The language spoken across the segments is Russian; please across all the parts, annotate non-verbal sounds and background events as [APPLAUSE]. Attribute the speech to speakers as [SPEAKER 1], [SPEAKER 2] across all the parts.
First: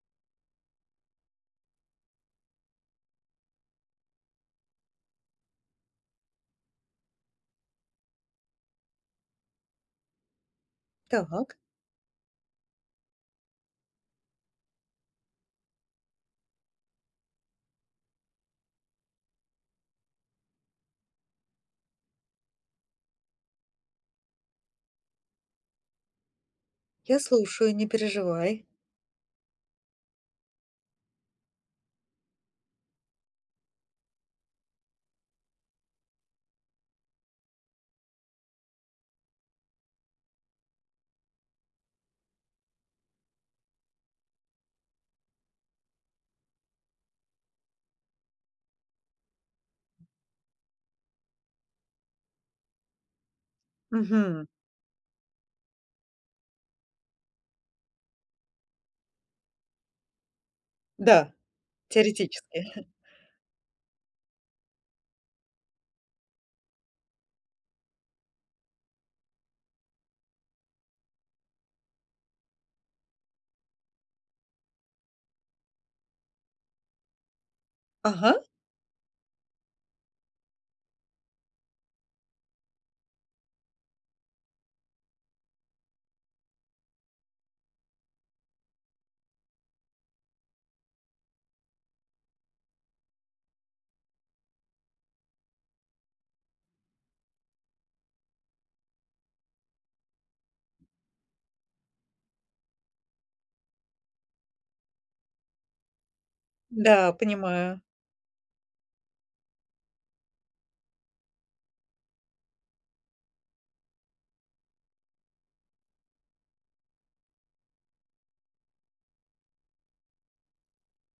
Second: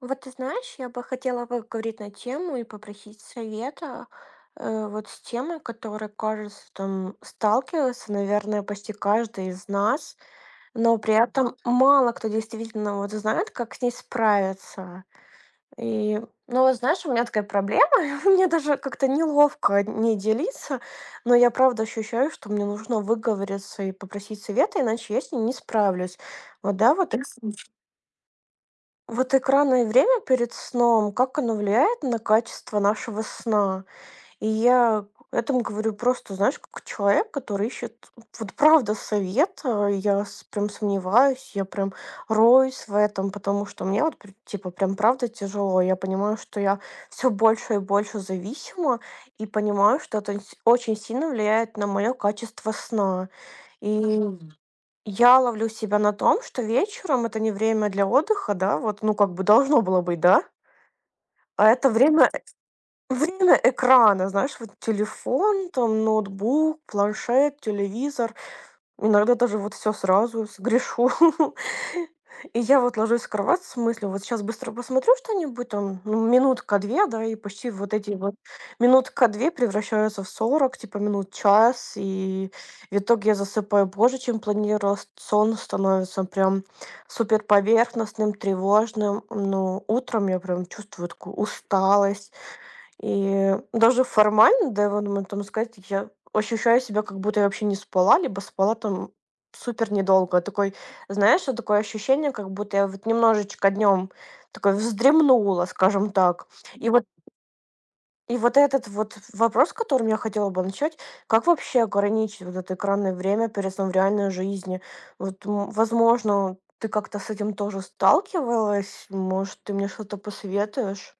[SPEAKER 1] Вот ты знаешь, я бы хотела поговорить на тему и попросить совета. Вот с темой, которая, кажется, там сталкивается, наверное, почти каждый из нас, но при этом
[SPEAKER 2] Так,
[SPEAKER 1] мало кто действительно вот знает, как с ней справиться. И, ну, вот знаешь, у меня такая проблема, [LAUGHS] мне даже как-то неловко не делиться, но я правда ощущаю, что мне нужно выговориться и попросить совета, иначе я с ней не справлюсь. Вот, да, вот.
[SPEAKER 2] я слушаю, не переживай.
[SPEAKER 1] Вот экранное время перед сном, как оно влияет на качество нашего сна? И я к этому говорю просто, знаешь, как человек, который ищет, вот правда, совет. Я прям сомневаюсь, я прям роюсь в этом, потому что мне вот, типа, прям правда тяжело. Я понимаю, что я все больше и больше зависима, и понимаю, что это очень сильно влияет на мое качество сна. И
[SPEAKER 2] Мгм.
[SPEAKER 1] Мгм. Я ловлю себя на том, что вечером — это не время для отдыха, да, вот, ну, как бы должно было быть, да?
[SPEAKER 2] Да,
[SPEAKER 1] А это время
[SPEAKER 2] теоретически.
[SPEAKER 1] [LAUGHS] время экрана, знаешь, вот телефон, там, ноутбук, планшет, телевизор. Иногда даже вот все сразу сгрешу. [LAUGHS] И я вот ложусь в кровать с мыслью: вот сейчас быстро посмотрю что-нибудь там, ну, минутка-две, да, и почти вот эти вот
[SPEAKER 2] Ага,
[SPEAKER 1] минутка-две превращаются в 40 типа, минут, час, и в итоге я засыпаю позже, чем планировала. С Сон становится прям супер поверхностным, тревожным. Но утром я прям чувствую такую усталость. И даже формально, да, вот можно там сказать, я ощущаю себя, как будто я вообще не спала, либо спала там супер недолго. Такой, знаешь, вот такое ощущение, как будто я вот немножечко днем такой вздремнула, скажем так. И вот
[SPEAKER 2] да, понимаю.
[SPEAKER 1] и вот этот вот вопрос, которым я хотела бы начать, как вообще ограничить вот это экранное время перед сном в реальной жизни? Вот, м, возможно, ты как-то с этим тоже сталкивалась, может, ты мне что-то посоветуешь?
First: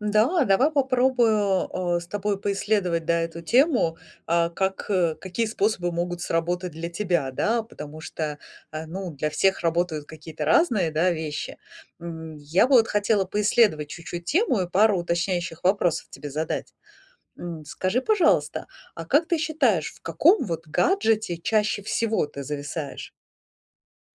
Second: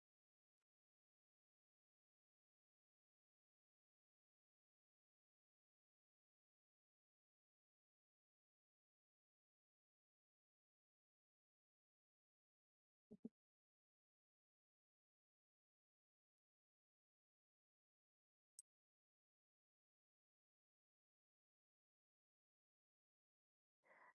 [SPEAKER 2] Да, давай попробую, с тобой поисследовать, да, эту тему, а, как, какие способы могут сработать для тебя, да, потому что, а, ну, для всех работают какие-то разные, да, вещи. Я бы вот хотела поисследовать чуть-чуть тему и пару уточняющих вопросов тебе задать. Скажи, пожалуйста, а как ты считаешь, в каком вот гаджете чаще всего ты зависаешь?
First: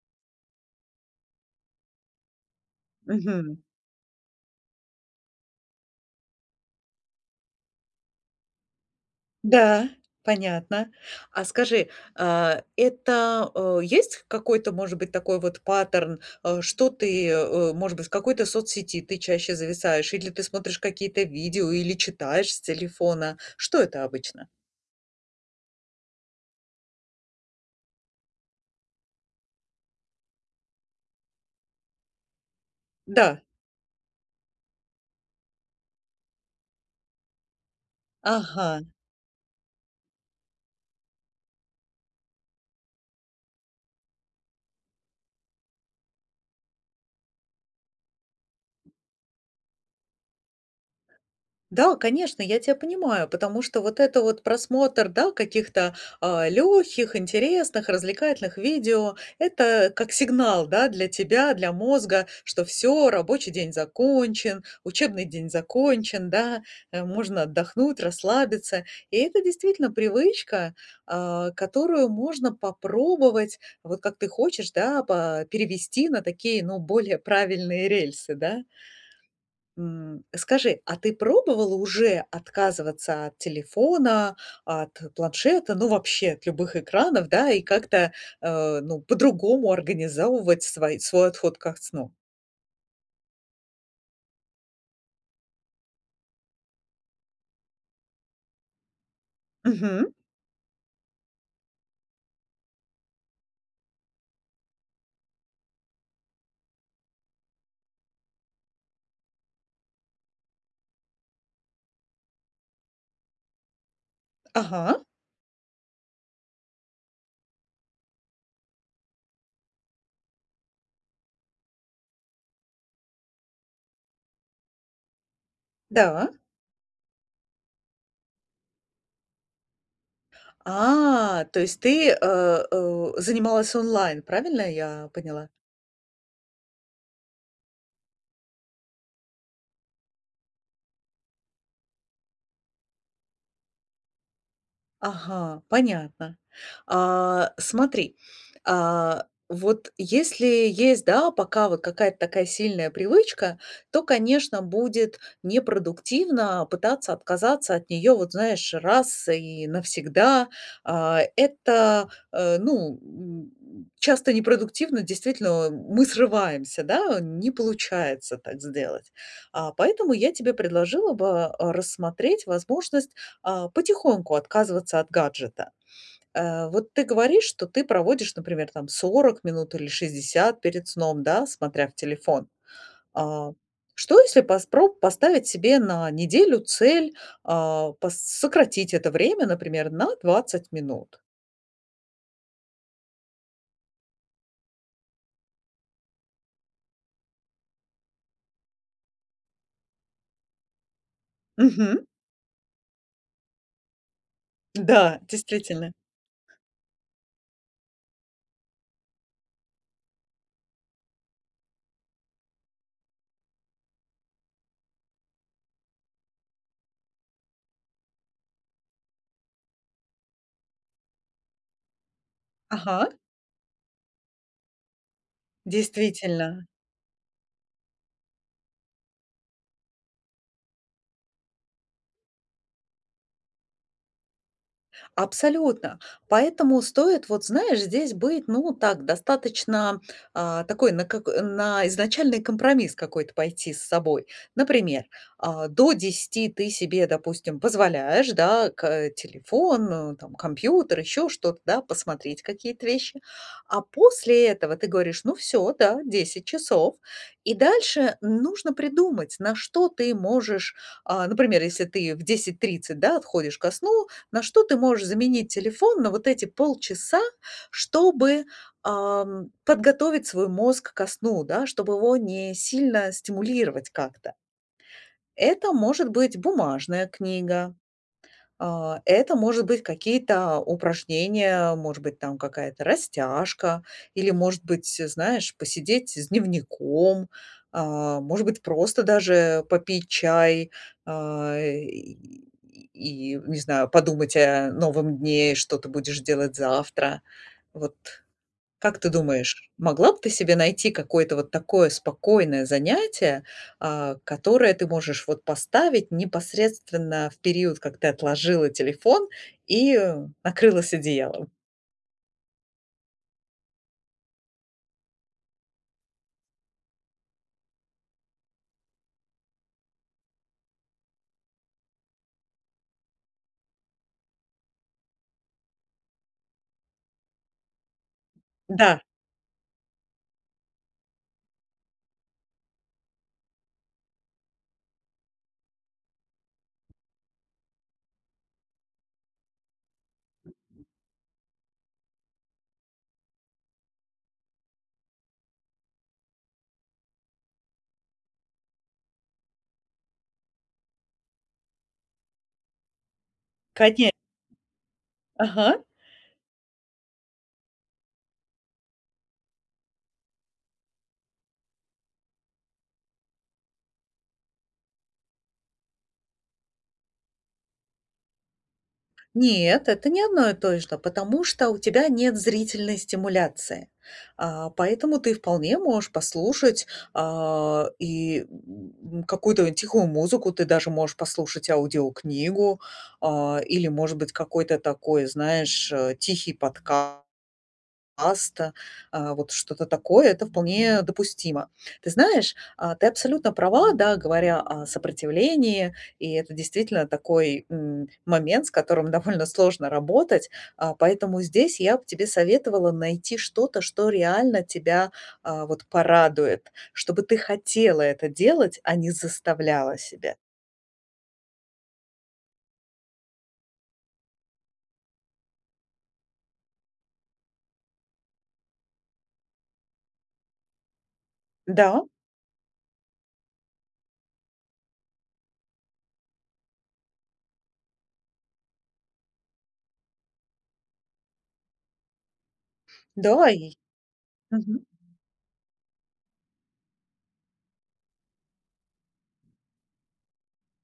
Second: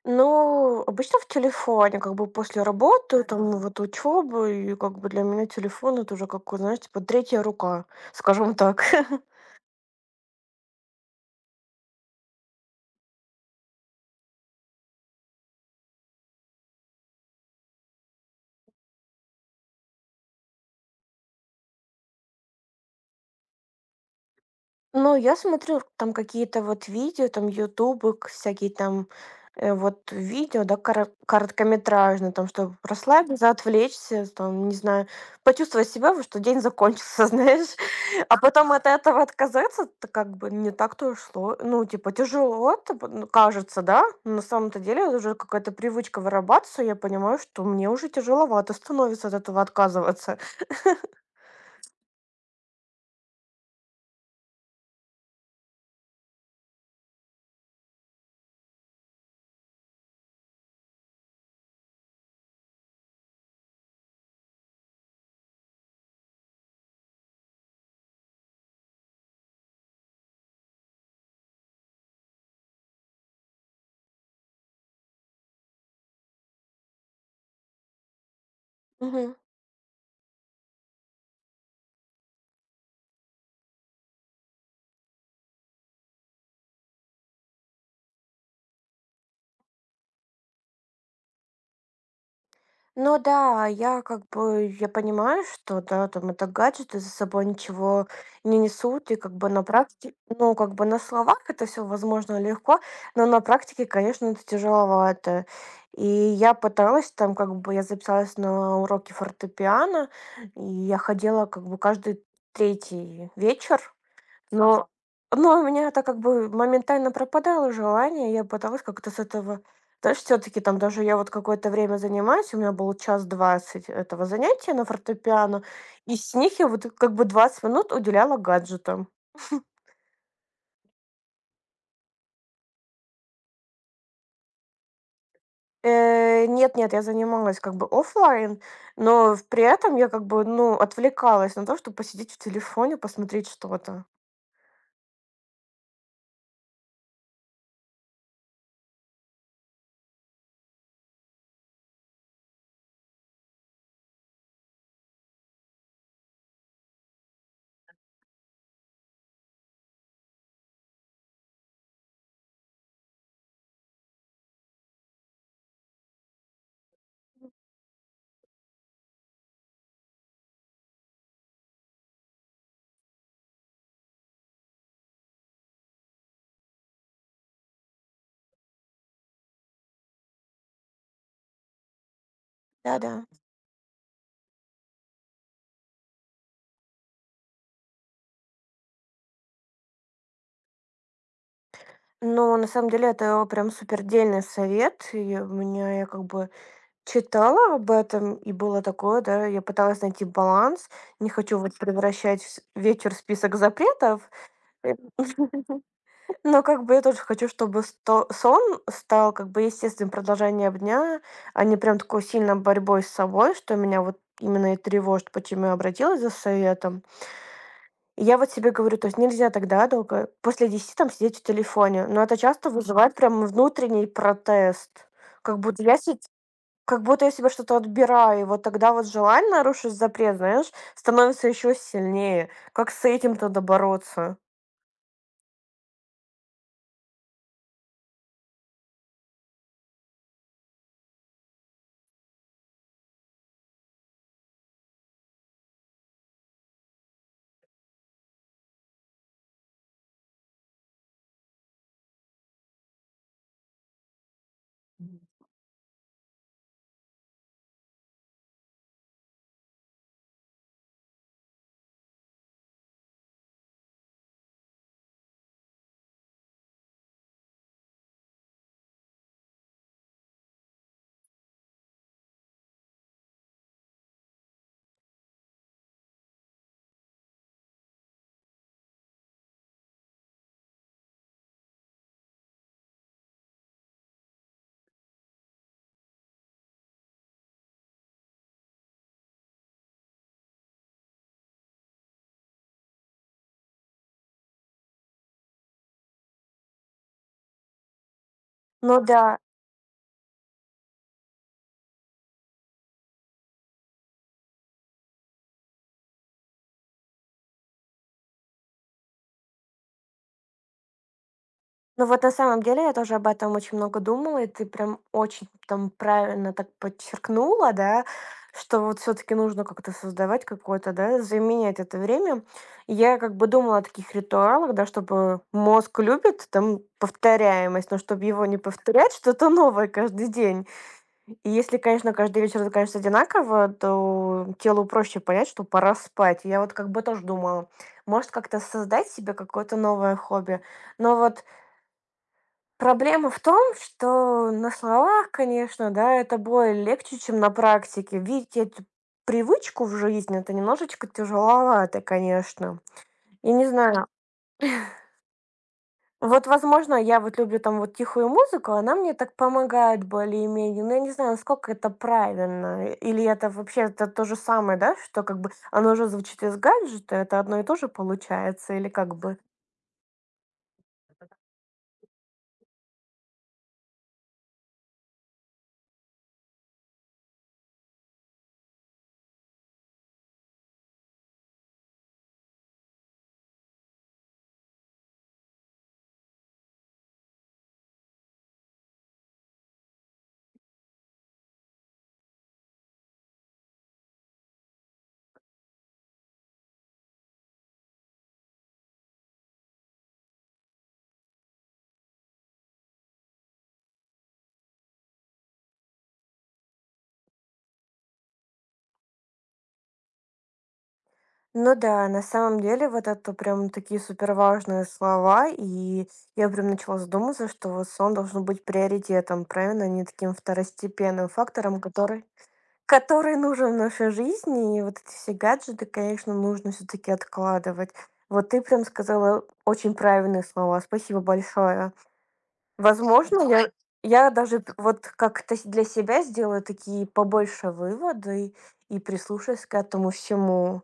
[SPEAKER 1] Ну, обычно в телефоне, как бы после работы, Ага. там ну,
[SPEAKER 2] Мгм.
[SPEAKER 1] вот учебы, и как бы для меня телефон — это уже как, вот, знаешь, типа третья рука, скажем так. [LAUGHS]
[SPEAKER 2] Да, понятно. А скажи, а, это, есть какой-то, может быть, такой вот паттерн, что ты, может быть, в какой-то соцсети ты чаще зависаешь, или ты смотришь какие-то видео, или читаешь с телефона? Что это обычно?
[SPEAKER 1] Ну, я смотрю там какие-то вот видео, там "Ютубы", к всякие там, вот видео, да, кара короткометражные, там, чтобы
[SPEAKER 2] Да,
[SPEAKER 1] расслабиться, отвлечься, там, не знаю, почувствовать себя, вот что день закончился, [LAUGHS] знаешь. А потом
[SPEAKER 2] ага.
[SPEAKER 1] от этого отказаться-то как бы не так-то ушло, ну, типа тяжело, это п ну, кажется, да. Но на самом-то деле уже какая-то привычка вырабатывается, я понимаю, что мне уже тяжеловато становится от этого отказываться.
[SPEAKER 2] Да, конечно, я тебя понимаю, потому что вот это вот просмотр, да, каких-то легких, интересных, развлекательных видео, это как сигнал, да, для тебя, для мозга, что все, рабочий день закончен, учебный день закончен, да, можно отдохнуть, расслабиться. И это действительно привычка, а, которую можно попробовать, вот как ты хочешь, да, перевести на такие, ну, более правильные рельсы, да.
[SPEAKER 1] [LAUGHS]
[SPEAKER 2] Скажи, а ты пробовала уже отказываться от телефона, от планшета, ну, вообще от любых экранов, да, и как-то, ну, по-другому организовывать свой отход ко сну?
[SPEAKER 1] Ну да, я как бы, я понимаю, что, да, там это гаджеты за собой ничего не несут, и как бы на
[SPEAKER 2] Мгм.
[SPEAKER 1] практике, ну, как бы на словах это все возможно легко, но на практике, конечно, это тяжеловато. И я пыталась там, как бы, я записалась на уроки фортепиано, и я ходила как бы каждый третий вечер, но
[SPEAKER 2] Ага.
[SPEAKER 1] у меня это как бы моментально пропадало желание, я пыталась как-то с этого. Знаешь, все таки там даже я вот какое-то время занимаюсь, у меня было 1:20 этого занятия на фортепиано, и
[SPEAKER 2] Да.
[SPEAKER 1] с них я вот как бы 20 минут уделяла гаджетам.
[SPEAKER 2] А, то есть ты, занималась онлайн, правильно я поняла?
[SPEAKER 1] Э, нет, я занималась как бы оффлайн, но в при этом я как бы, ну, отвлекалась на то, чтобы посидеть в телефоне, посмотреть что-то.
[SPEAKER 2] Ага, понятно. А, смотри, а, вот если есть, да, пока вот какая-то такая сильная привычка, то, конечно, будет непродуктивно пытаться отказаться от нее, вот знаешь, раз и навсегда. А, это, ну, часто непродуктивно, действительно, мы срываемся, да, не получается так сделать. А, поэтому я тебе предложила бы а, рассмотреть возможность а, потихоньку отказываться от гаджета. Вот ты говоришь, что ты проводишь, например, там 40 минут или 60 перед сном, да, смотря в телефон.
[SPEAKER 1] Да-да.
[SPEAKER 2] А, что если поспро поставить себе на неделю цель, а, пос сократить это время, например, на 20 минут?
[SPEAKER 1] Но на самом деле, это прям супердельный совет. И у меня я как бы читала об этом, и было такое, да, я пыталась найти баланс. Не хочу вот
[SPEAKER 2] Мгм.
[SPEAKER 1] превращать вечер в список запретов. Э,
[SPEAKER 2] Да,
[SPEAKER 1] [LAUGHS]
[SPEAKER 2] действительно.
[SPEAKER 1] Но как бы я тоже хочу, чтобы сон стал как бы естественным продолжением дня, а не прям такой сильно борьбой с собой, что меня вот именно и тревожит, почему я обратилась за советом. Я вот себе говорю, то есть нельзя тогда долго после 10 там сидеть в телефоне, но это часто
[SPEAKER 2] Ага,
[SPEAKER 1] вызывает прям внутренний протест. Как будто я се
[SPEAKER 2] действительно.
[SPEAKER 1] как будто я себе что-то отбираю, и вот тогда вот желание нарушить запрет, знаешь, становится еще сильнее. Как с этим-то бороться?
[SPEAKER 2] Абсолютно. Поэтому стоит, вот знаешь, здесь быть, ну, так, достаточно а, такой на изначальный компромисс какой-то пойти с собой. Например, а, до десяти ты себе, допустим, позволяешь, да, телефон, там, компьютер, еще что-то, да, посмотреть какие-то вещи. А после этого ты говоришь, ну, все, да, 10 часов. И дальше нужно придумать, на что ты можешь, а, например, если ты в 10:30, да, отходишь ко сну, на что ты можешь заменить телефон на вот эти полчаса, чтобы, подготовить свой мозг ко сну, да, чтобы его не сильно стимулировать как-то? Это может быть бумажная книга, а, это может быть какие-то упражнения, может быть, там какая-то растяжка, или, может быть, знаешь, посидеть с дневником, а, может быть, просто даже попить чай а, и, не знаю, подумать о новом дне, что ты будешь делать завтра. Вот
[SPEAKER 1] Ну
[SPEAKER 2] как ты
[SPEAKER 1] да.
[SPEAKER 2] думаешь, могла бы ты себе найти какое-то вот такое спокойное занятие, а, которое ты можешь вот поставить непосредственно в период, как ты отложила телефон и накрылась одеялом?
[SPEAKER 1] Ну вот на самом деле я тоже об этом очень много думала, и ты прям очень там правильно так подчеркнула, да, что вот все-таки нужно как-то создавать какое-то, да, заменять это время. Я как бы думала о таких ритуалах, да, чтобы мозг любит там повторяемость, но чтобы его не
[SPEAKER 2] Да,
[SPEAKER 1] повторять, что-то новое каждый день. И если, конечно, каждый вечер это, конечно, одинаково, то телу проще понять, что пора спать. Я вот как бы тоже думала, может как-то создать себе какое-то новое хобби. Но вот проблема в том, что на словах, конечно, да, это более легче, чем на практике. Видеть эту привычку в жизни — это немножечко тяжеловато, конечно. Я не знаю,
[SPEAKER 2] конечно. Ага.
[SPEAKER 1] вот, возможно, я вот люблю там вот тихую музыку, она мне так помогает более-менее, но я не знаю, насколько это правильно. Или это вообще это то же самое, да, что как бы оно же звучит из гаджета, это одно и то же получается, или как бы.
[SPEAKER 2] Нет, это не одно и то же, потому что у тебя нет зрительной стимуляции. А, поэтому ты вполне можешь послушать, а, какую-то тихую музыку, ты даже можешь послушать аудиокнигу, а, или, может быть, какой-то такой, знаешь, тихий подкаст. Паста, а, вот что-то такое — это вполне допустимо. Ты знаешь, а, ты абсолютно права, да, говоря о сопротивлении, и это действительно такой, момент, с которым [LAUGHS] довольно сложно работать. А, поэтому здесь я бы тебе советовала найти что-то, что реально тебя, а, вот порадует, чтобы ты хотела это делать, а не заставляла себя.
[SPEAKER 1] Ну да, на самом деле вот это прям такие суперважные слова, и я прям начала задумываться, что вот сон должен быть приоритетом, правильно, а не таким второстепенным фактором,
[SPEAKER 2] Да,
[SPEAKER 1] который нужен в нашей жизни, и вот эти все гаджеты, конечно, нужно все-таки откладывать. Вот ты прям сказала очень правильные слова, спасибо большое. Возможно,
[SPEAKER 2] да, и
[SPEAKER 1] я даже
[SPEAKER 2] мгм.
[SPEAKER 1] вот как-то для себя сделаю такие побольше выводы и прислушаюсь к этому всему.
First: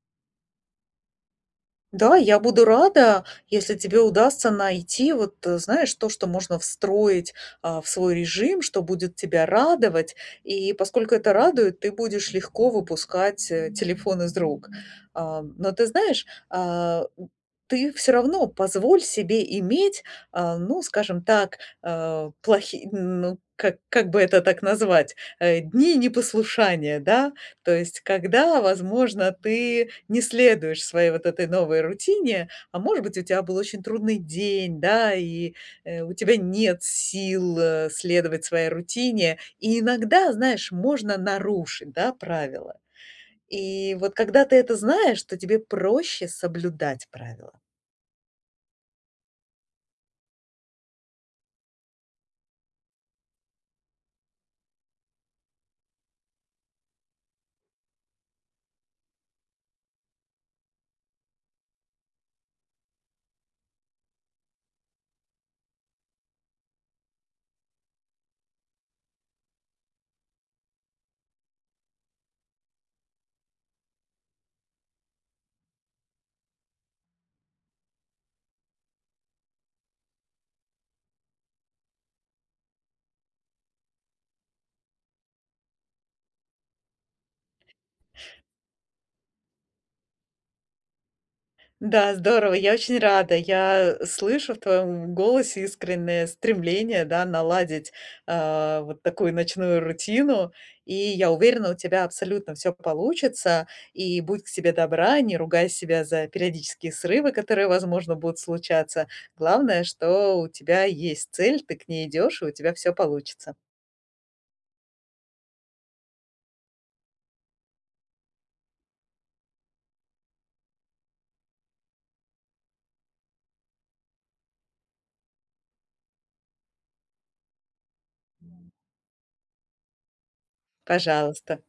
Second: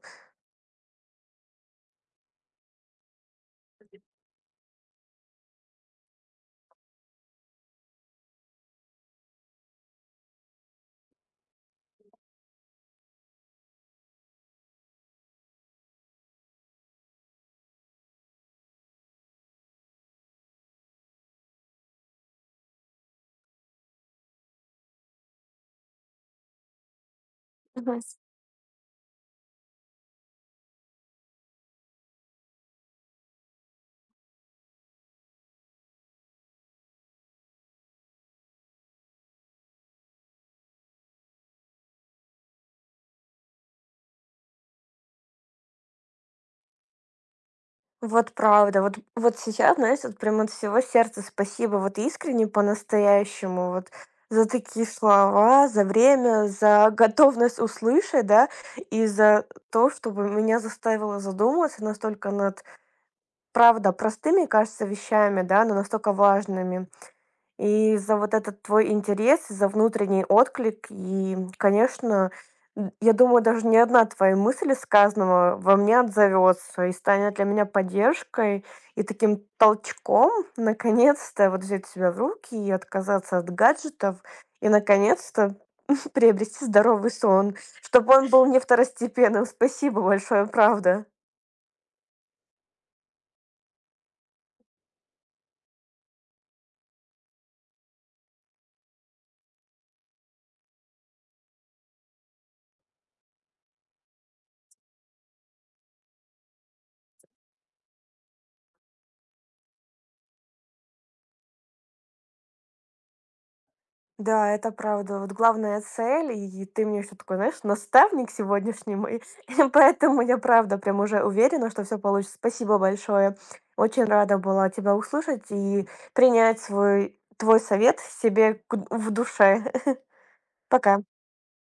[SPEAKER 2] Да, я буду рада, если тебе удастся найти вот, знаешь, то, что можно встроить, а, в свой режим, что будет тебя радовать. И поскольку это радует, ты будешь легко выпускать, телефон из рук. А, но ты знаешь, а, ты все равно позволь себе иметь, а, ну, скажем так, а, плохи ну, как бы это так назвать, дни непослушания, да? То
[SPEAKER 1] Мгм.
[SPEAKER 2] есть, когда, возможно, ты не следуешь своей вот этой новой рутине, а может быть, у тебя был очень трудный день, да, и у тебя нет сил следовать своей рутине, и иногда, знаешь, можно нарушить, да, правила. И вот когда ты это знаешь, то тебе проще соблюдать правила.
[SPEAKER 1] Вот правда. Вот сейчас, знаешь, вот прям от всего сердца спасибо, вот искренне, по-настоящему, вот за такие слова, за время, за готовность услышать, да, и за то, чтобы меня заставило задуматься настолько над, правда, простыми, кажется, вещами, да, но настолько важными. И за вот этот твой интерес, за внутренний отклик. И, конечно, я думаю, даже ни одна твоя мысль из сказанного во мне отзовется и станет для меня поддержкой и таким толчком, наконец-то, вот взять себя в руки и отказаться от гаджетов, и, наконец-то, [LAUGHS] приобрести здоровый сон, чтобы он был не второстепенным. Спасибо большое, правда.
[SPEAKER 2] Да, здорово, я очень рада. Я слышу в твоем голосе искреннее стремление, да, наладить, а, вот такую ночную рутину. И я уверена, у тебя абсолютно все получится. И будь к себе добра, не ругай себя за периодические срывы, которые, возможно, будут случаться. Главное, что у тебя есть цель, ты к ней идешь, и у тебя все получится.
[SPEAKER 1] Да, это правда. Вот главная цель, и ты мне еще такой, знаешь, наставник сегодняшний мой. [LAUGHS] И поэтому я правда прям уже уверена, что все получится. Спасибо большое. Очень рада была тебя услышать и принять свой твой совет себе в душе. [LAUGHS] Пока.
[SPEAKER 2] Пожалуйста.